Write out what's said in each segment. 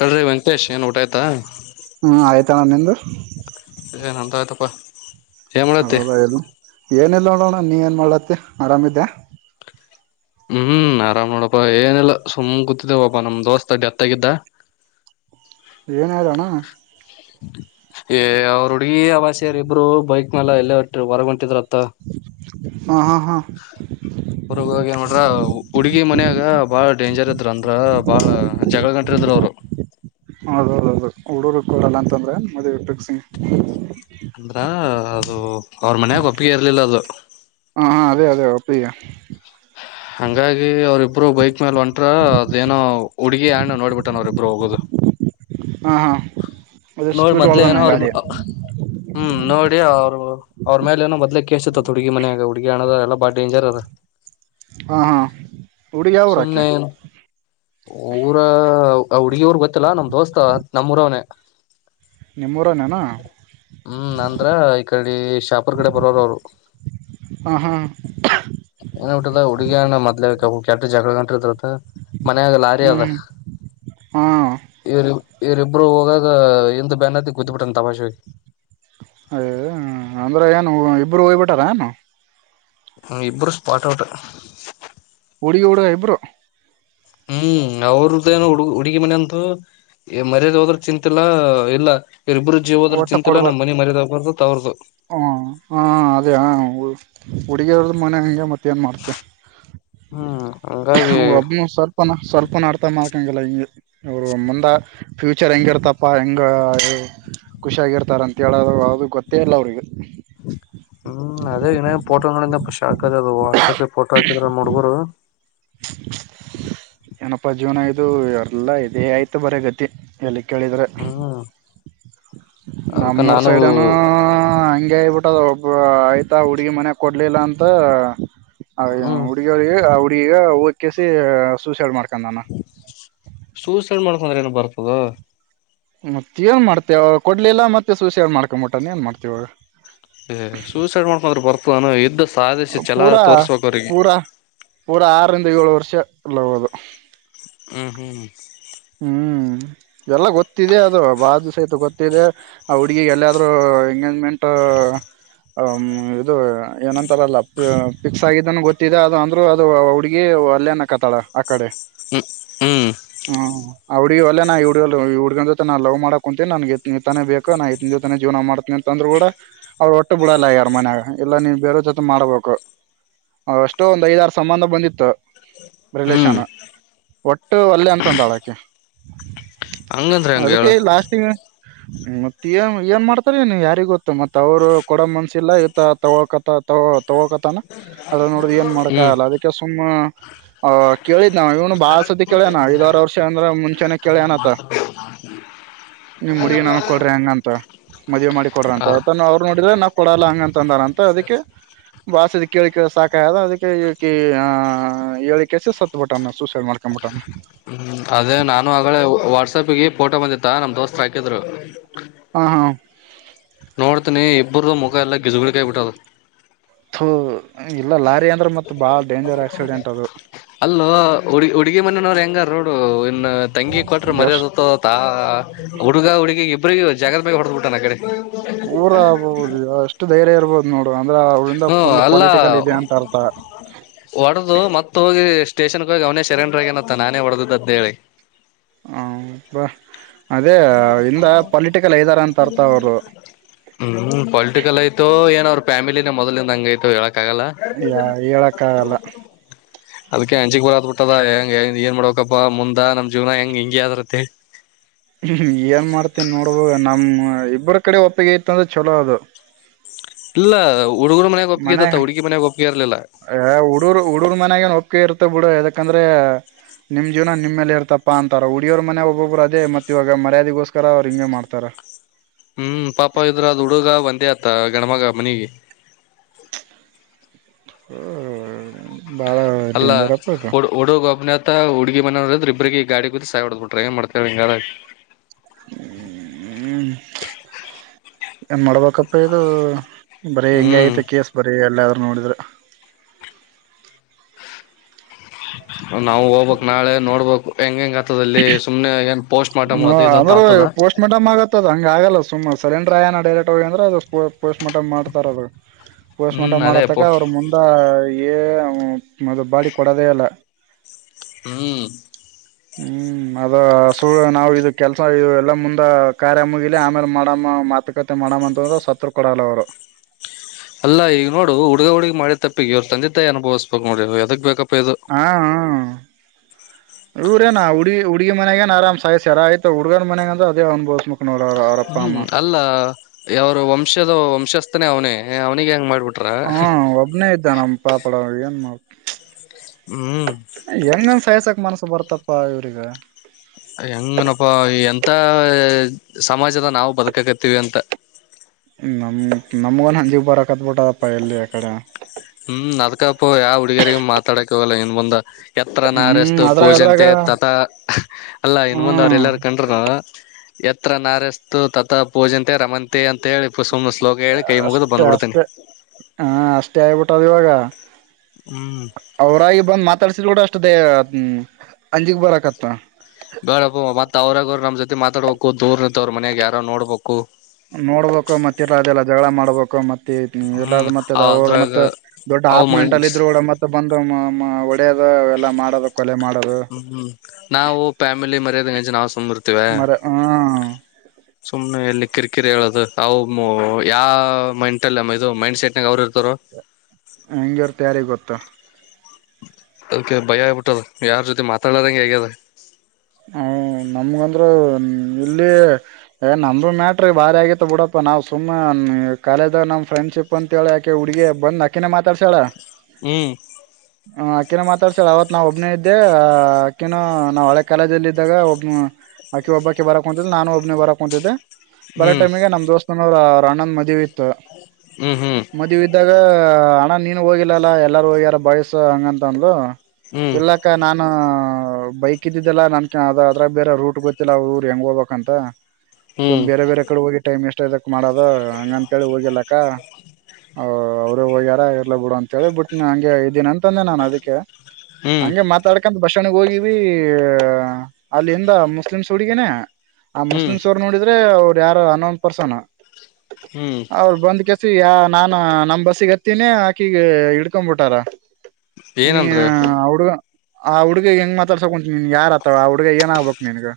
ಹೇಳ್ರಿ ವೆಂಕಟೇಶ್ ಏನ್ ಊಟ ಆಯ್ತಾ ಹ್ಮ್ ಆಯ್ತ ಅಣ್ಣ ನಿಮ್ದು. [unintelligible] ಹೌದಾ. [unintelligible] ಏನಿಲ್ಲ ನೋಡ ಅಣ್ಣ ನೀ ಏನ ಮಾಡ್ಲತಿ ಆರಾಮ ಇದ್ದೀಯ. ಹ್ಮ್ ಆರಾಮ ನೋಡಪ್ಪಾ ಏನಲ್ಲ ಸುಮ ಕುತ್ತಿದ್ದೇವಪ್ಪ ನಮ್ಮ ದೋಸ್ತ ಡೆತ್ ಆಗಿದ್ದ. ಏನ ಆಯ್ತ ಅಣ್ಣ. ಏ ಅವ್ರ ಹುಡುಗಿ ಅವ ಸೇರಿ ಇಬ್ರು ಬೈಕ್ ಮ್ಯಾಲ ಎಲ್ಲೇ ಹೊಟ್ಟ ಹೊರಗ ಹೊಂಟಿದ್ರತ. ತ್ತ ಹಾ ಹಾ ಹಾ ಇಬ್ರು ಹೋಗಿ ಏನ್ ಮಾಡ್ಯಾರ ಹುಡುಗಿ ಮನ್ಯಾಗ ಬಾಳ ಡೇಂಜರ್ ಇದ್ರ ಅಂದ್ರ ಬಾಳ ಜಗಳ ಗಂಟ ಇದ್ರ ಅವರು. ಆ ಹುಡುಗ ಕೊಡಲ್ಲ ಅಂತದ್ರೇನ ಮದ್ವಿ ಫಿಕ್ಸ್. ಅಂದ್ರ. ಅದು ಅವ್ರ ಮನ್ಯಾಗ ಒಪ್ಪಿಗೆ ಇರ್ಲಿಲ್ಲ ಅದು. ಹಾ ಹಾ ಅದೇ ಅದೇ ಒಪ್ಪಿಗೆ. ಹಂಗಾಗಿ ಅವ್ರ ಇಬ್ರು. ಇಬ್ರು ಬೈಕ್ ಮ್ಯಾಲ. ಮೇಲೆ ಒಂಟ್ರ ಅದೇನೋ ಹುಡುಗಿಯ ಹಣ್ಣ ನೋಡ್ಬಿಟ್ಟ ನ ಅವ್ರರಿಬ್ಬರು ಹೋಗೋದು [inaudible] ಅದು ನೋಡಿ ಸ್ಪೀಡ್ ಮೊದ್ಲ ಏನೋ ಹೊಳ್ದಾನ ಅವ್ರ ಗಾಡಿ ಹ್ಮ್ ನೋಡಿ ಅವ್ರು ಅವ್ರ ಮೇಲೆ ಏನ ಮೊದ್ಲ ಕೇಸ್ ಇತ್ತಂತ ಹುಡುಗಿ ಮನ್ಯಾಗ ಹುಡುಗಿ ಅಣ್ಣದೋರು ಎಲ್ಲ ಬಾ ಡೇಂಜರ್ ಅದ ಹಾ ಹಾ ಹುಡುಗಿ ಯಾವ ಉರಾಕಿ ಸುಮ್ನೆ ಊರ ಹುಡ್ಗಿ ಊರ್ ಗೊತ್ತಿಲ್ಲಾ ನಮ್ ದೋಸ್ತ ನಮ್ಮೂರವನೆ ನಿಮ್ಮೂರನೇನಾ ಹ್ಮ್ ನಂದ್ರ ಈ ಕಡೆ ಶಾಪುರ್ ಕಡೆ ಬರೋರು ಅವರು ಹಾ ಹಾ ಏನ್ಬಟ್ಟದ ಹುಡುಗಿ ಅಣ್ಣಾ ಮದ್ಲೇ ಕಬು ಯಡ್ದು ಜಗಳಗಂಟ ಇದ್ರಂತ ಮನ್ಯಾಗ ಲಾರಿಯಾದ ಹ್ಮ್ ಹಾ ಇವ್ರಿಬ್ ಇರಿಬ್ರು ಹೋಗಾಗ ಇಂದ ಬೆನ್ ಅತ್ತಿ ಗುದ್ದಿ ಬಿಟ್ಟನ್ ದಬಸಿ ಹೋಗಿ ಅಯ ಅಂದ್ರೆ ಏನು ಇಬ್ಬರು ಹೋಗ್ಬಿಟಾರ ಏನು ಮ್ಮ್ ಇಬ್ಬರು ಸ್ಪಾಟ್ ಔಟ್ ಹುಡ್ಗಿ ಹುಡುಗ ಇಬ್ರು ಹ್ಮ್ ಅವ್ರದೇನು ಹುಡುಗು ಹುಡುಗಿ ಮನೆಂದು ಈ ಮರ್ಯದೆ ಹೋದ್ರ ಚಿಂತೆಲ್ಲಾ ಇಲ್ಲ ಇವರ್ ಇಬ್ಬರ್ದು ಜೀವ ಹೋದ್ರ ಒಟ್ಟ ಚಿಂತಿಲ್ಲ ಕೊಡ್ಬಾರ ನಮ್ಮ್ ಮನೆ ಮರ್ಯದೆ ಹೋಗ್ಬಾರ್ದು ಅಂತ ಅವರದು ಹುಡುಗಿಯ್ರದ ಮನೆ ಹಂಗೆ ಮತ್ತ ಏನು ಮಾಡ್ತೆ ಹಾ ಒಬ್ಬನು ಸ್ವಲ್ಪನ ಸ್ವಲ್ಪನ ಅರ್ಥ ಮಾಡ್ತ ಇಂಗಾಲ ಈ ಅವರು ಮುಂದಾ ಫ್ಯೂಚರ್ ಹೆಂಗಿರ್ತಪ್ಪ ಹೆಗೆ ಖುಷಿಯಾಗಿರ್ತಾರ ಅಂತೇಳೋದು ಅದು ಗೊತ್ತೇ ಇಲ್ಲ ಅವ್ರಿಗೆ ಹ್ಮ್ ಅದೇ ಏನ ಫೋಟೋ ನೋಡಿದ್ಯಾಪಾ ಶಾಕ್ ಅದು ವಾಟ್ಸಪ್ಗೆ ಫೋಟೋ ಹಾಕಿದ್ರ ನೋಡ್ಬೋರು ಏನಪ್ಪಾ ಜೀವನ ಇದು ಯಾರ್ಲಾ ಇದೇ ಆಯ್ತು ಬರೇ ಗತಿ ಎಲ್ಲಿ ಕೇಳಿದ್ರ ಹ್ಮ್ ಅದಕ್ಕ ನಮ್ಮೂರ್ ನಾನು ಸೈಡ್ನು ಹಂಗೆ ಅಗ್ಬಿಟ್ ಹೊಟ್ಟ ಇಬ್ರು ಆಯ್ತಾ ಹುಡುಗಿ ಮನೆಗ ಕೊಡ್ಲಿಲ್ಲ ಅಂತ ಆ ಯ ಹ್ಮ್ ಹುಡ್ಗಿಯವರಿಗಿ ಈಗ ಹೋಕೆಸಿ ಸೂಸೈಡ್ ಮಾಡ್ಕೊಂದಾನ ಸೂಸೈಡ್ ಮಾಡ್ಕೊಂಡ್ರ ಏನ ಬರ್ತದೊ ಮತ್ತ ಏನ್ ಮಾಡ್ತಿ ಅವ್ ಕೊಡ್ಲಿಲ್ಲಾ ಮತ್ತ ಸೂಸೈಡ್ ಮಾಡ್ಕೊಂಬೀಟಾನ ಏನ್ ಮಾಡ್ತಿ ಪನು ಇದಷ್ಟು ಪೂರ ಪೂರ ಪೂರ ಆರ್ ಆರ್ ಏಳು ವರ್ಷ ಲವ್ ಅದು ಹಾ ಹ್ಮ ಹ್ಮ್ ಎಲ್ಲ ಗೊತ್ತಿದೆ ಅದು ಬಾಾಜ ಸಹಿತ ಗೊತ್ತಿದೆ ಆ ಹುಡ್ಗಿಿಗೆ ಎಲ್ಲಾದ್ೂ ಹಂಗ ಮಟ್ ಅ ಇದು ಏನಂತಾರಲ್ಲ ಪಫಿಕ್ಸ್ ಆಗಿದ್ದನ್ ಗೊತ್ತಿದೆ ಅದು ಅಂದ್ರರು ಅದು ಹುಡ್ಗಿ ಅಲ್ಲೇನಕತ್ತಾಳ ಆ ಕಡೆ ಹ್ಮ್ ಹ್ಮ್ ಹ್ಮ ಹುಡ್ಗ ಅಲ್ಲ ನಾ ಹುಡ್ಗ ಹುಡ್ಗನ್ ಜೊತೆ ನಾ ಲವ್ ಮಾಡಕ್ ಕುಂತಿನಿ ನನ್ ತಾನೇ ಬೇಕು ನಾು ಇ ಜೊತೆ ಜೀವನ ಮಾಡ್ತೇನ ಅಂದ್ ಕೂಡ ಅವ್ಳ ಒಟ್ಟು ಬಿಡಲ್ಲ ಯಾರ ಮನ್ಾಗ ಎಲ್ಲ ನೀವು ಬೇರೋ ಜೊತೆ ಮಾಡ್ಬೇಕು ಅಷ್ಟೋ ಒಂದ್ ಐದಾರು ಸಂಬಂಧ ಬಂದಿತ್ತು ಹ್ಮ್ ಬಲೇಶಾನ ಒಟ್ಟು ಅಲ್ಲೆ ಅಂತಂದ ಅಳಗೆ ಓೆ ಹಂಗಂದ್ರೆ ಹೆಂಗ ಹೇಳ ಅದಕ್ಕೆ ಲಾಸ್ಟಿಂಗ್ ಮತ್ತ ಏನ್ ಏನ್ ಮಾಡ್ತಾರ ನೀ ಯಾರಿ ಗೊತ್ತ ಮತ್ ಅವ್ರು ಕೊಡ ಮನ್ಸಿಲ್ಲ ಇತ ತಗೋಕತ ತಗೋ ತಗೋಕತಾನ ಅದ್ರ ನೋಡ್ದ್ ಏನ್ ಮಾಡ್ಕಲ್ಲ ಹ್ಮ್ ಅದಕ್ಕೆ ಸುಮ್ಮ್ ಆ ಕೇಳಿದ ನಾವ ಇವನು ಬಾಳ ಸತಿ ಕೇಳ ನ ಐದಾರು ವರ್ಷ ್ರ ಮುಂಚೆಾನ ಕೇಳಿನತ ನೀಮ್ ಮುಡಗಿ ನನ ಕೊಡ್ರಿ ಹಂಗಂತ ಮದುವೆ ಮಾಡಿ ಕೊಡ್ರಿ ಅಂತಾನ ಅವ್ರು ನೋಡಿದ್ರೆ ನಾ ಕೊಡಲ್ಲ ಹಂಗಂತ ಅಂದಾರಂತ ಅದಕ್ಕೆ ಕಾಸ ಕೇಳಿಿಕೇಳ ಸಾಕಾಯದ ಅದಕ್ಕೆ ಆ ಹೇಳಿ ಕೆಸಿ ಸತ್ತಬಿಟ್ಟಾನ ಸೂಸೈಡ್ ಮಾಡ್ಕೊ್ಬಿಟ್ಟಾನ ಹ್ಮ ಅದೇ ನಾನು ಆಗಳ ವಾಟ್ಸಪ್ಗೆ ಫೋಟೋ ಬಂದಿತ್ತಾ ನಮ್ ದೋಸ್ತ್ ಹಾಕಿದ್ರು ಹಾ ಹಾ ನೋಡ್ತನಿ ಒಬ್ಬರದ ಮುಖ ಎಲ್ಲ ಗಿಜುಗಳಿ ಕಾಯಿ ಬಿಟ್ಟ್ ಹ್ಮ ಇಲ್ಲ ಲಾರಿ ಅಂದ್ರೆ ಮತ್ತೆ ಬಾಳ ಡೇಂಜರ್ ಆಕ್ಸಿಡೆಂಟ್ ಅದು ಹೆಂಗ ರೋಡ್ ನನ್ನ ತಂಗಿ ಕೊಟ್ರ ಗ್ಯಾಸ್ ಮರ್ಯಾದತ ತಾ ಹುಡುಗ ಹುಡುಗಿ ಇಬ್ಬರಿಗ ಜಾಗದ ಮೇೆ ಹೊಡೆದ್ಬಿಟ ನ ಕಡೆ ಊರ ಆಗ್ಬಹುದು ಅಷ್ಟು ಧೈರ್ಯ ಇರಬಹುದು ನೋಡುವ ಹ್ಮ ಅಲ್ಲ ಅರ್ಥ ಒಡೆದು ಮತ್ತ ಹೋಗಿ ಎಷ್ಟ ಸ್ಟೇಷನ್ಕ್ ಹೋಗಿ ಅವನೇ ಶರೇಂಡ್ರಗ ನತ್ತ ನಾನೇ ಹೊಡೆದು ಅಂತ ಹೇಳಿ ಹ ಬ ಅಂತ ಅರ್ಥ ಅವರು ಹ್ಮ್ ಪೊಲಿಟಿಕಲ್ ಆಯ್ತು ಏನ್ ಫ್ಯಾಮಲಲಿಿನ ಮೊದಲಿಂದ ಹಂಗೈಐತ ಹೇಳ ಅಡ್ಯ ಹೇಳಕ್ಕ ಆಾಗಲ್ಲ ಅದ್ಕ ಅಂಜಿಕ ಬರಕತಬಿಟ್ಟದ ಹೆಂಗ ಹೆಂಗ ಏನ ಮಾಡಬೇಕಪ್ಪ ಮುಂದಾ ನಮ್ಮ ಜೀವನ ಹೆಂಗ ಹಿಂಗೆ ಆದ್ರತ್ತಹೇಳಿ. ಹ್ಮ ಏನ ಮಾಡ್ತಿ ನೋಡುದು ನಮ್ಮ ಇಬ್ಬರ ಕಡೆ ಒಪ್ಪಿಗೆ ಇತ್ತ ಅಂದ್ರ ಚಲೋ ಅದು. ಇಲ್ಲ. ಹುಡುಗರು ಮನ್ಯಾಗ ಒಪ್ಪಿಗೆ ಮನ್ಯ ಇದ್ದತ್ತ ಹುಡುಗಿ ಮನ್ಯಾಗ ಒಪ್ಪಿಗೆ ಇರ್ಲಿಲ್ಲ ಯ ಹುಡುರು ಹುಡುರು ಮಾನ್ಯಗೇನ ಒಪ್ಗೆ ಇರತ್ತ. ತ್ತ ಬಿಡು ಎದಕಂದ್ರೆ ನಿಮ್ಮ ಜೀವನ ನಿಮ್ಮಲ್ಲೇ ಇರ್ತಪ್ಪಾ ಅಂತಾರ ಹುಡುಗ್ಯಾರ ಮನ್ಯಾಗ ಒಬ್ಬೊಬ್ಬರ ಅದೇ ಮತ್ತ ಇವಾಗ ಮರ್ಯಾದಿಗೋಸ್ಕರ ಅವ್ರು ಹಿಂಗೆ ಮಾಡ್ತಾರ. ಹ್ಮ್ ಪಾಪ ಇದ್ರ ಅದ ಹುಡುಗ ಒಂದೇ ಅದ. ಅತ್ತ ಗಣಮಗಾ ಮನಿಗಿ. ಹ. ಅಲ್ಲ ಹುಡು ಹುಡುಗ ಒಬ್ಬನೆ ಅತ ಹುಡುಗಿ ಮನೆಯವರ. ಇವರ ಇಬ್ಬರಿಗಿ ಗಾಡಿ ಗುದ್ದಿ ಸಾಯ ಹೊಡದ ಬಿಟ್ಟರ ಏನ ಮಾಡ್ತಿ ಹೇಳ ಹಿಂಗಾದ್ರ. ಹ್ಮ ಹ್ಮ ಏನ ಮಾಡ್ಬೇಕಪ್ಪ ಇದು ಬರೀ ಹೆಂಗೆ ಹ್ಮ್ ಐತ ಕೇಸ್ ಬರಿ ಎಲ್ಲ. ನೋಡಿದ್ರ. [inaudible] ನಾವು ಹೋಗಬೇಕ ನಾಳೆ ನೋಡ್ಬೇಕು ಹೆಂಗ ಹೆಂಗ. ಆಗ್ತದಲ್ಲಿ ಸುಮ್ನೆ ಏನ ಪೋಸ್ಟ್ ಮಾರ್ಟಮ್ ಅದು ಇದು ಅತ ಅಂದ್ರ ಆತದ. ಪೋಸ್ಟ್ ಮಾರ್ಟಮ್ ಆಗತ್ತದ ಹಂಗ ಆಗಲ್ಲ ಸುಮ ಸಲೆಂಡ್ರ ಆಗ್ಯಾನ ಡೈರೆಕ್ಟ್ ಹೋಗ ಅಂದ್ರ ಅದು ಪೋಸ್ಟ್ ಮಾರ್ಟಂ ಮಾಡ್ತಾರ ಅದ. ಪೋಸ್ಟ್ ಹ್ಮ್ ಮಾರ್ಟಂ ಮಾಡತಕ ಅದೇಪ್ಪೋ ಅವರು ಮುಂದ ಏ. ಹ್ಮ್ ಮತ್ತ ಬಾಡಿ ಕೊಡದೆ ಇಲ್ಲ. ಹ್ಮ್. ಹ್ಮ್ ಅದ ಸುಳ್ಳ ನಾವ ಇದ ಕೆಲ್ಸ ಇವ ಎಲ್ಲಾ ಮುಂದ ಕಾರ್ಯ ಮುಗಿಲಿ ಆಮೇಲೆ ಮಾಡಮ್ಮ ಮಾತುಕತೆ ಮಾಡಮ್ಮ ಅಂತಂದ್ರ ಸತ್ರು ಕೊಡಲ್ಲ ಅವ್ರು. ಅಲ್ಲ ಈಗ್ ನೋಡು ಹುಡ್ಗ ಹುಡ್ಗಿ ಮಾಡಿದ್ ತಪ್ಪಿಗೆ ಅವ್ರ್ ತಂದೆ ತಾಯಿ ಅನುಭವಿಸ್ಬೇಕ್ ನೋಡ್ ಇವಾಗ್ ಯದಕ್ ಬೇಕಪ್ ಆಹೌ ಇವ್ರೇನ್ ಆ ಹುಡ್ಗಿ ಉಡ್ಗಿ ಮನೆಗೇನ್ ಆರಾಮ್ ಸಾಯಿಸ್ಯಾರ ಆಯ್ತಾ ಉಡ್ನ್ಗ್ ಮನೆಗ್ ಅಂದ್ರೆ ಅದೇ ಅನುಭವಸ್ ಬೇಕ್ ಉಹುಂ ಅಲ್ಲ, ಯವರು ವಂಶದ ವಂಶಸ್ತ್ [unintelligible] ಅವ್ನೇ ಅವನಿಗೆ ಹಂಗ್ ಮಾಡ್ಬಿಟ್ ಹಾ ಒಬ್ನೇ ಇದ್ದ ನಮ್ ಪಾಪಡ ಏನ್ ಮಾಡ್ ಹ್ಮ್ ಎಂಗಾನ್ ಸಯಸಕ್ ಮನ್ಸ್ ಬರ್ತಪ್ಪ ಇವ್ರಿಗೆ. ಸಮಾಜದಾಗ್ ನಾವು ಬದುಕಕ್ ಅತ್ ನಮ್ ನಮ್ಮೋನ್ ಅಲ್ಲಿಗ್ ಬರಕ್ ಹತ್ಬಿಟ್ಟದಪ್ಪ ಎಲ್ಲಿ ಆ ಕಡೆ ತಡ್ಯಾಕ್ ಆಗಲ್ಲ ಇನ್ ಮುಂದ. ಯತ್ರ ಹ್ಮ್ ನಾರ್ಯಸ್ತು ಅದ್ರಾಗ ಅದ್ರಾಗ ಪೂಜ್ಯಂತೆ ತತಾ ಅಲ್ಲಾ ಇನ್ ಮುಂದ್ ಅವ್ರ್ ಹ್ಮ್ ಎಲ್ಲಾರ ಕಂಡ್ರುನೂ ಯತ್ರ ನಾರ್ಯಸ್ತು ತತಾ ಪೂಜ್ಯಂತೆ ರಮಂತೆ ಅಂತ್ ಹೇಳಿ ಸುಮ್ನೆ ಶ್ಲೋಕ ಹೇಳಿ ಕೈ ಮುಗಿದು ಆಷ್ಟೇ ಬಂದ್ಬಿಡ್ತೇನಿ ಅಷ್ಟೇ, ಹಾ ಅಷ್ಟೇ ಆಗ್ಬಿಟ್ [unintelligible] ಇವಾಗ. ಹ್ಮ್ ಅವರಾಗಿ ಬಂದ್ ಮಾತಾಡ್ಸಿದ್ ಕೂಡ ತದೆ ಅಂಜಿಗ್ ಬರಕತ್ತ. [unintelligible] ಬೇಡಪ್ಪ ಮತ್ತ ಅವ್ರಾಗ ಅವರು ನಮ್ ಜೊತೆ ಮಾತಾಡ್ಬೇಕು ದೂರ್ನಂತವ್ರ ಮನ್ಯಾಗ ಯಾರ ನೋಡ್ಬೇಕು. ನೋಡ್ಬೇಕು ಮತ್ತೆ ಇರ ಅದೆಲ್ಲ ಜಗಳ ಮಾಡ್ಬೇಕು ಮತ್ತ ಇಲ್ಲ ಹ್ಮ್ ಮತ್ತೆ ಅ ಅವರು ಅದ್ರಾಗ ಮತ್ತೆ ದೊಡ್ಡ ಅವ ಆಪ್ಮೆಂಟ್ ಅಲ್ಲಿ ಮೈಂಡ್ಸ್ ಇದ್ರು ಕೂಡ ಮತ್ತೆ ಬಂದು. ಎಲ್ಲ ಮಾಡ್ ಹ್ಮ್ ಹ್ಮ್ ನಾವು ಫ್ಯಾಮಿಲಿ [inaudible] [unintelligible] ಮರ ಹಾ. ಸುಮ್ನೆ ಎಲ್ಲಿ ಕಿರಿಕಿರಿ ಹೇಳೋದು ಅ ಯಾ ಮೈಂಟಲ್ಲಿ ಇದು ಮೈಂಡ್ ಸೆಟ್ನಾ ಗ್ ಅವ್ರ್ ಇರ್ತಾರೊ ಹೆಂಗಿರ್ತ್ ಯಾರಿಗ್ ಗೊತ್ತಾ. ಅದಕ್ಕೆ ಭಯ ಆಗ್ಬಿಟ್ಟದ ಯಾರ್ ಜೊತೆ ಮಾತಾಡದಂಗೆ ಹಾಗ್ಯದ ಹ ನಮಗಂದ್ರ್ ಇಲ್ಲಿ ನಮ್ದು ಮ್ಯಾಟ್ರಿ ಬಾರಿ ಆಗತ್ತ ಬಿಡಪ್ಪ ನಾವ್ ಸುಮ್ಮ್ ಕಾಲೇಜ ನಮ್ ಫ್ರೆಂಡ್ಶಿಪ್ ಅಂತ. ಳಾಕೆ ಹುಡುಗಿ [unintelligible] ಅಕಿನೇ ಮಾತಾಡ್ಸ್ಯಾಳ ಹ್ಮ್ ಹ ಅಕ್ಕಿನ ಮಾತಾಡ್ಸ್ಯಾಳ ಅವತ್ ನಾ ಒಬ್ನೇ ಇದ್ದೆ ಆ ಅಕ್ಕಿನ ಕಾಲೇಜಲ್ ಇದ್ದಾಗ ಒಬ್ನ್ ಆಕಿ ಒಬ್ಬಾಕಿ ಬರಕ್ ಕುಂತಿದ್ಲ್ ನಾನು ಒಬ್ನ ಬರಕ್ ಕುಂತಿದ್ದೆ ಬರ ಹ್ಮ್ ಟೈಮಿಗೆ ನಮ್ ದೋಸ್ತ್ನ ಪ್ರಾಣನ್ ಮದಿವ್ ಹ್ಮ್ ಹ್ಮ್ ಮದಿವಿದ್ದಾಗ ಣ ನೀನು ಹೋಗಿಲ್ಲಲ್ಲ ಎಲ್ಲರೂ ಹೋಗ್ಯಾರ ಬಾಯ್ಸು ಹಂಗಂತ ಅಂದ್ಲು ಹ್ಮ್ ಇಲ್ಲಕ್ಕ ನಾನು ಬೈಕ್ ಕ್ಕಿದ್ದಿದ್ದೆಲ್ಲಾ ನನ್ ಅ ಅದ್ರಾಗ್ ಬೇರೆ ರೂಟ್ ಗೊತ್ತಿಲ್ಲ ಅವ್ರ್ ಊರು ಹೆಂಗ ಹೋಗ್ಬೇಕ್ ಅಂತ ಸುಮ್ ಹ್ಮ್ ಬೇರೆ ಬೇರೆ ಕಡೆ ಹೋಗಿ ಟೈಮ್ ಎಷ್ಟ ಇದದಕ್ ಮಾಡದ ಹಂಗ ಅಂತೇಳಿ ಹೋಗಿಲ್ಲಕ್ಕ ಅವ್ರು ಹೋಗ್ಯಾರ ಇರ್ಲ ಬಿಡು ಅಂತೆಳಿ ಬಟ್ನ್ ಹಂಗೆ ಇದೀನ ತೆ ನಾನ್ ಅದಿಕ್ಕೆ ಹ್ಮ್ ಹಂಗೆ ಮಾತಾಡ್ಕಂಡ್ [unintelligible] ಹೋಗಿವೀ ಅಲ್ಲಿಂದ ಮುಸ್ಲಿಮ್ಸ್ ಹುಡ್ಗಿನೆ ಆ ಹ್ಮ್ ಮುಸ್ಲಿಂಸೊರ್ ನೋಡಿದ್ರೆ ಯಾರೊ ಅನ್ನೊನ್ ಪರ್ಸನ್ನು ಹ್ಮ್ ಅವ್ರ್ ಬಂದ್ ಯ ನಾನ ನಮ್ ಬಸ್ಸಿಗ್ ಹತ್ತೀನಿ ಆಕಿಗೆ ಇಡ್ಕೊಮ್ಬಿಟ್ಟಾರ್ ಏನಂದ್ರ ನಿಯಾ ಹುಡ್ಗ ಆ ಹುಡ್ಗಿಗ್ ಹೆಂಗ್ ಕುಂು ನೀನ್ ಯಾರ ಆತವ ಅವ ಹುಡ್ಗ ಏನ್ಗ್್ಬೇಕಕ್ ನಿನ್ಗ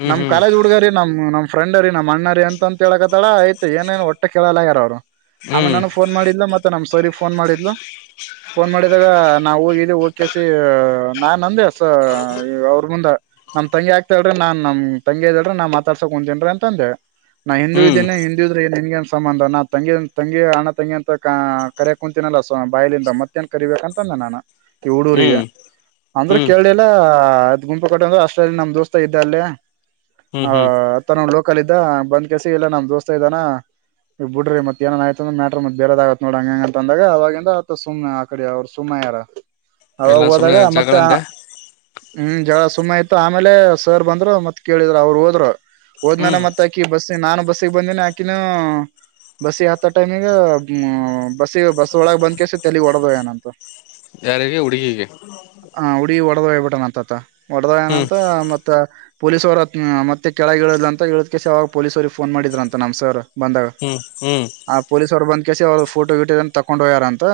ಹ್ಮ್ ನಮ್ ಹ್ಮ್ ಕಾಲೇಜ್ ಹುಡ್ಗಾರಿೀ ನಮ ನಮ್ ಫ್ರೆಂಡ ರೀ ನಮ್ಮ ಅಣ್ಣರಿ ಅಂತ ಹೇಳಳ್ಕತ್ತಾಳ ಆಯ್ು ಏನೇನು ಒಟ್ಟ ಕೇಳೋಲಗ್ಯಾರ ಅವರು ಆಮೇ ಹ್ಮ್ ನಾನು ಫೋನ್ ಮಾಡಿಲ್ಲ ಮತ್ತೆ ನಮ್ ಸರಿ ಫೋನ್ ಮಾಡಿದ್ಲು ಫೋನ್ ಮಾಡಿದಾಗ ನಾವವು ಹೋಗಿದ್ದವಿ ಹೋಗ ಕೆಸಿ ನಾ ನಂದೇ ಸ ಅವ್ರ ಮುಂದೆ ನಮ್ ತಂಗಿ ಆಗ್ತ ಹೇಳ್ರಿ ನಾನ್ ನಮ ತಂಗ ಇದ್ದ ಹೇಳ್ರ ನಾನ್ ಮಾತಾಡ್ಸಕಕ್ ಕುಂದಂತೀನ್ಿ ಅಂದೆ ನಾ ಹಿಂದೂ ಹ್ಮ್ ಇದೇನೆ ಹಿಂದೂ ಇದ್ರನ್ಗೆ ಸಂಬಂಧ ನಾ ತಂಗಿ ತಂಗಿ ಹಣ್ಣ ತಂಗಿ ಅಂತ ಕ ಕರಿಯ ಕುತೀನಲ್ಲ ಸ ಬಾಯಲಿಂದ ಮತ್ತೇಏನ್ ಕರಿೀಬೇಕಂತಂದೆ ನಾನು ಡೂರಿಗೆ ಹ್ಮ್ ಅಂದ್ರೆ ಹ್ಮ್ ಅದ್ ಗುಂಪ ಕಟ್ಟ ಅಂದ್ರರು ಅಷ್ಟಲ್ಲಿ ನಮ್ ದೋಸ್ತ ಇದ್ದ ಅಲ್ಲೇ. ಹ್ಮ್ ಹ ಹ್ಮ್ ಅತ್ತ ನೋಡ್ಲ. ಹ ಕಲ ಇದ ಬಂದ್ ಕೆಸ ಇಲ್ಲ ನಮ್ ದೋಸ್ತ ಇದಾನ ಈ ಬಿಡ್ರಿ ಮತ್ ಏನನ್ ಆಯತಂದ ಮ್ಯಾಟ್ರ ಮತ್ ಬೇರದ ಆಗತ್ ನೋಡ ಹಂಗ ಹೆಂಗ ಅಂತ ಅಂದಾಗ ಅವವಾಗಿಂದ ಸುಮ್ಮನೆ ಆ ಕಡೆ ಅವರು ಸುಮ್ಮನೆ ಯಾರ. ಅವಾಗ ಎಲ್ಲ ಸುಮ್ನೆ ಹೋದಾಗ ಮತ್ತೆ. ಜಗಳಂದೆ ಹ್ಮ್ ಜಳ ಸುಮಮ್ಮ ಇತತ್ತು ಆಮೇಲೆ ಸರ್ ಬಂದ್ರು ಮತ್ ಕೇಳಿದ್ರರು ಅವರು ಹೋದ್ರು. ಹೋದ್ ನನ ಹ್ಮ್ ಮತ್ತಾಕಿ ಬಸ್. ನಾನು ಬಸ್ಸಿಗೆ ಬಂದಿನನೆ ಆಾಕಿನ ಬಸ್ಸಿಗೆ ಹತ್ತ ಟೈಮಿಗ್ ಬಸ್ಸಿಗೆ ಬಸ್ ಒಳಗ ಬಂದ್ ಕೆಸ ತಲೆ ಹೊಡದವ ಏನಂತ. ಯಾರಿಗೆ ಹುಡುಗಿಗೆ. ಪಡದಟ್ಟ ನಾ. ಒಡೆದ ಹ್ಮ್ ಏನಂತ ಮತ್ತೆ. ಪೊಲೀಸ್ವರ ಮತ್ತೆ ಕೆಳಗ್ ಹೇಳದ್ ಅಂತ ಹೇಳುದ್ಕ್ಕೆಸ ಅವಾಗ ಪೊಲೀಸ್ವರಿಗೆ ಫನ್ ಮಾಡಿದ್ರ ಅಂತ ನಮ್ ಸರ್. ಬಂದಾಗ ಹ್ಮ್ ಹ್ಮ್ ಆ ಪೊಲೀಸ್ ಅವರು ಬಂದ. ಕಸಿ ಅವ್ರರು ಫೋಟೋ ವೀಟೋಏ ತಗೊಂಡು ಹಯ್ಯಾರ ಅಂತ.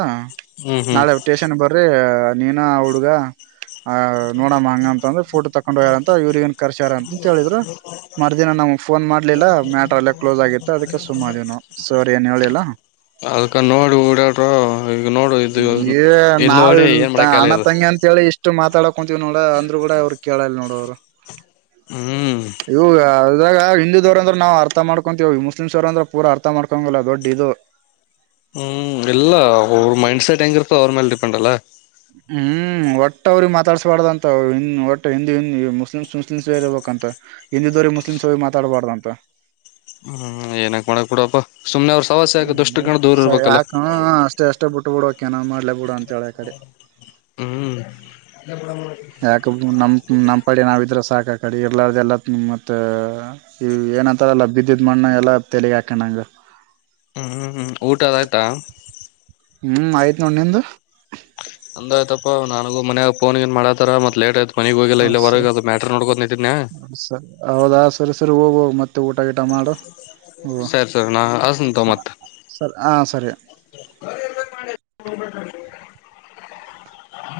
ಹ್ಮ್ ಹ್ಮ್ ನಾಳೆ ಟೇಷನ್ ಬರ್. ಅ್ರೀ ನೀನ ಹುಡುಗ. ಆ ನೋಡಮ್ಮ ಹಂಗ ಅಂತಂದ್ರೆ ಫೋಟೋ ತಕೊಂಡ್ ಹೋಗ್ಯಾರಂತ ಇವ್ರ ಏನ್ ಕರ್ಸ್ಯಾರ ಅಂತಂತ ಹೇಳಿದ್ರು ಮರ್ದಿನ ನಮ್ ಫೋನ್ ಮಾಡ್ಲಿಲ್ಲ ಮ್ಯಾಟ್ರ ಅಲ್ಲೇ ಕ್ಲೋಸ್ ಆಗಿತ್ತ ಅದಕ್ಕೆ ಸುಮ್ಮ ದಿವವನು ಸರಿ ಏನ್ ಹೇಳಿಲ್ಲಾ. ಅದಕ ನೋಡಿ ಓಡಾಡ. ನಾವ್ ಇಲ್ ಏನ್ ಮಾಡಕ ಆಗಲ್ಲ ಅಣ್ಣ ಇದು ತಂಗಿ ಅಂತೇಳಿ ಇಷ್ಟ. ಇಷ್ಟು ಮಾತಾಡಕೊಂತೀವ್ ನೋಡ ಅಂದ್ರರು ಕೂಡ ಇ ಅವ್ರು ಕೇಳಲ್ಲ ನೋಡ ಅವ್ರು ಹ್ಮ್ ಇ ಇದಾಗ ಹಿಂದೂ ದವರು ಅಂದ್ರ ನಾವವು ಅರ್ಥ ಮಾಡ್ಕೊಂತೀವಿ ಮುಸ್ಲಿಮ್ಸ್ ಅವರುಂದ್ರ ಪೂರ ಅರ್ಥ ಮಾಡ್ಕೊಂಗಲ್ಲ ದೊಡ್ಡ ಇದು. ಹ್ಮ ಇಲ್ಲ ಊ. ಪಂಡಸ ಭಯಂಗರ ೋರ್ಲ್. ಪೊಂಡಲ್ಲ. ಹ್ಮ್ ಒಟ್ಟವ್ರಿಗೆ ಮಾತಾಡ್ಸ್ಬಾರ್ದ ಅಂತ ಒಟ್ಟ ಹಿಂದ ಮುಸ್ಲಿಮಸ್ ಮುಸ್ಲಿಮಸ್ ಇರ್ಬಂತ ಹಿಂದಿದವ್ರ ಮುಸ್ಲಿಮ್ಸ್ ಅವ್ರ ಮಾತಾಡ್ಬಾರ್ದ ಅಂತ. ಹ ಏನಕ್ ಮಾಡಕ್ ಕೊಡಪ್ಪ. ಸ ಯಾಕಣ ಅಷ್ಟೇ ಅಷ್ಟೇ ಬಿಟ್ಟ ಬಿಡ. ಕೆನ ಮಾಡ್ಲೇಬುಡ ಅಂತಳೆ ಕಡೆ. ಹ್ಮ್ ಯಾಕ ನಮ ನಮ್ಮ್ ಪಡಿ ನಾವಿದ್ರ ಸಾಕಾಕಡಿ ಇರ್ಲಾರ್ದ ಎಲ್ಲಾ. ಮತ್ತ ಈ ಏನಂತಾರಲ್ಲ ಬಿದ್ದಿದ ಮಣ್ಣ ಎಲ್ಲಾ ತೆಲಿಗ ಹಾಕ ನಂಗ ಊಟದ ಆಯ್ತಾ. ಹ್ಮ್ ಆಯ್ತ್ ನೋಡ್ ನಿಂದು. ಒಂದ ಆಯ್ತಾ ನನ್ಗೂ ಮನ್ಯಾಗ ೋನ್ ಏನ್ ಮಾಡತಾರ ಮತ್ ಲೇಟ್ ಆಯ್ತ. ಮನೆಗ್ ಹೋಗಿಲ್ಲ ಇಲ್ಲ ಸರಿ ಹೊರಗೆ ಅದು ಮ್ಯಾಟರ್ ನೋಡ್ಕೊತತನೆಯ. ಸರಿ ಹೌದಾ ಸರಿ ಸರಿ ಹೋಗೋಗ ಮತ್ತೆ ಊಟ ಗಿಟ ಮಾಡು. ಹೋ ಸೆರ್ ಸರ ನಾ ಅಸಂತೊಮತ. ಸರಿ ಹಾ ಸರಿ [unintelligible]